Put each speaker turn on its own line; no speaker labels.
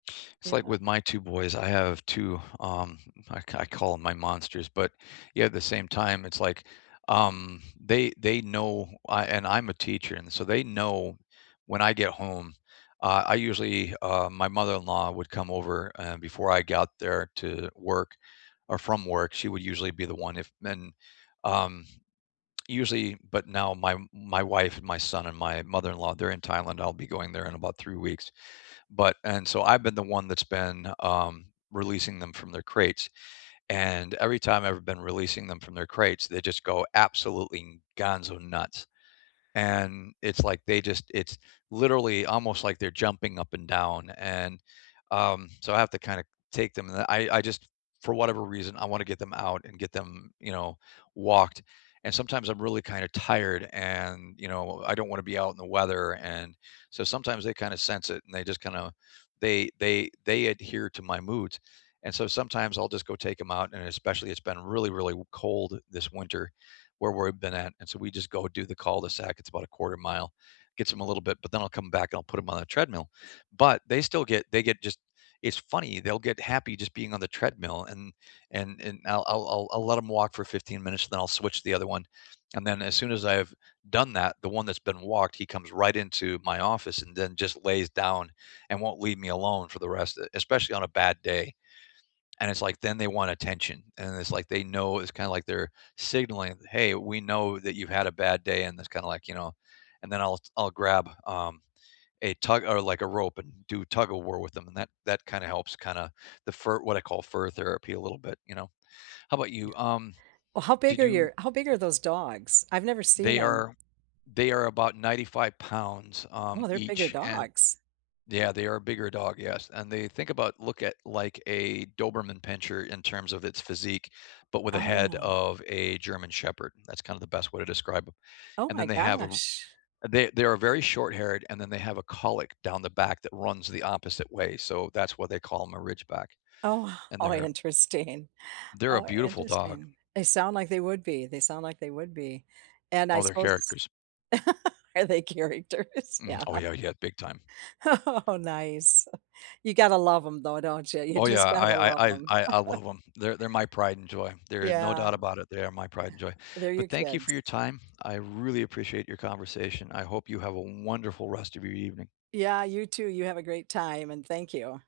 It's
Yeah.
like with my 2 boys I have 2, um, I ca I call 'em my monsters, but, yeah, at the same time, it's like, um, they they know I and, I'm a teacher, and, so, they know when I get home, uh, I usually uh, my mother-in-law would come over, eh before I got there to work or from work, she would usually be the one, if men um, usually, but now my my wife, my son, and my mother-in-law, they're in Thailand, I'll be going there in about 3 weeks. but and so, I've been the one that's been, um, releasing them from their crates, and, every time I've been releasing them from their crates, they just go absolutely n gonzo-nuts, and, it's like they just it's literally, almost like they're jumping up and down, and, um, so, I have to, kinda take them, and then I I just for whatever reason, I wanna get them out and get them, you know, walked. And, sometimes, I'm really, kinda, tired and, you know, I don't wanna be out in the weather, and, so, sometimes they, kinda sense it, and they just, kinda they they they adhere to my moods, and, so, sometimes I'll just go take 'em out and especially it's been really, really w cold this winter, where we've been at, and, so, we just go do the cul-de-sac, it's about 1/4 mile. Gets them a little bit but then I'll come back and I'll put 'em on a treadmill, but, they still get they get, just it's funny, they'll get happy just being on the treadmill, and and and I'll I'll I'll I'll let 'em walk for 15 minutes, then I'll switch to the other one, and then, as soon as I've done that, the one that's been walked, he comes right into my office and then just lays down and won't leave me alone for the rest e especially on a bad day. And, it's like, then they want attention, and it's like they know it's kinda like they're signaling, "Hey, we know that you had a bad day," and that's kind of, like, you know, and then I'll I'll grab, um, a tug or like a rope and do tug-of-war with 'em and that that kinda helps kinda the fur what I call "fur therapy," a little bit, you know, how 'bout you, um,
Well, how
did
big are
you
your how big are those dogs? I've never seen
They
'em.
are they are about 95 pounds, um,
Wow, they're bigger
each, and
dogs.
yeah, they are a bigger dog, yes, and they think about look at, like, a Doberman Pinscher in terms of its physique, but with a head
Oh.
of a German Shepherd, that's kinda the best way to describe 'em,
Oh
and
my
then they have a r
gosh.
they they are very short-haired, and then they have a cowlick down the back that runs the opposite way, so, that's why they call 'em a Ridgeback,
Oh,
and
how
they're
interesting
They're a
how
beautiful dog.
interesting, they sound like they would be they sound like they would be, and I
Oh, they're
suppose
characters.
Are they characters,
Mh
yeah.
oh, yeah yeah, big time.
Oh, nice, you gotta love 'em, though, don't ya? You
Oh, yeah,
just gotta
I
love
I I
'em.
I I love 'em, they're they're my pride and joy, there no
Yeah.
doubt about it, they are my pride and joy.
They're your
But thank you for
kids.
your time, I really appreciate your conversation, I hope you have a wonderful rest of your evening.
Yeah, you too, you have a great time, and thank you.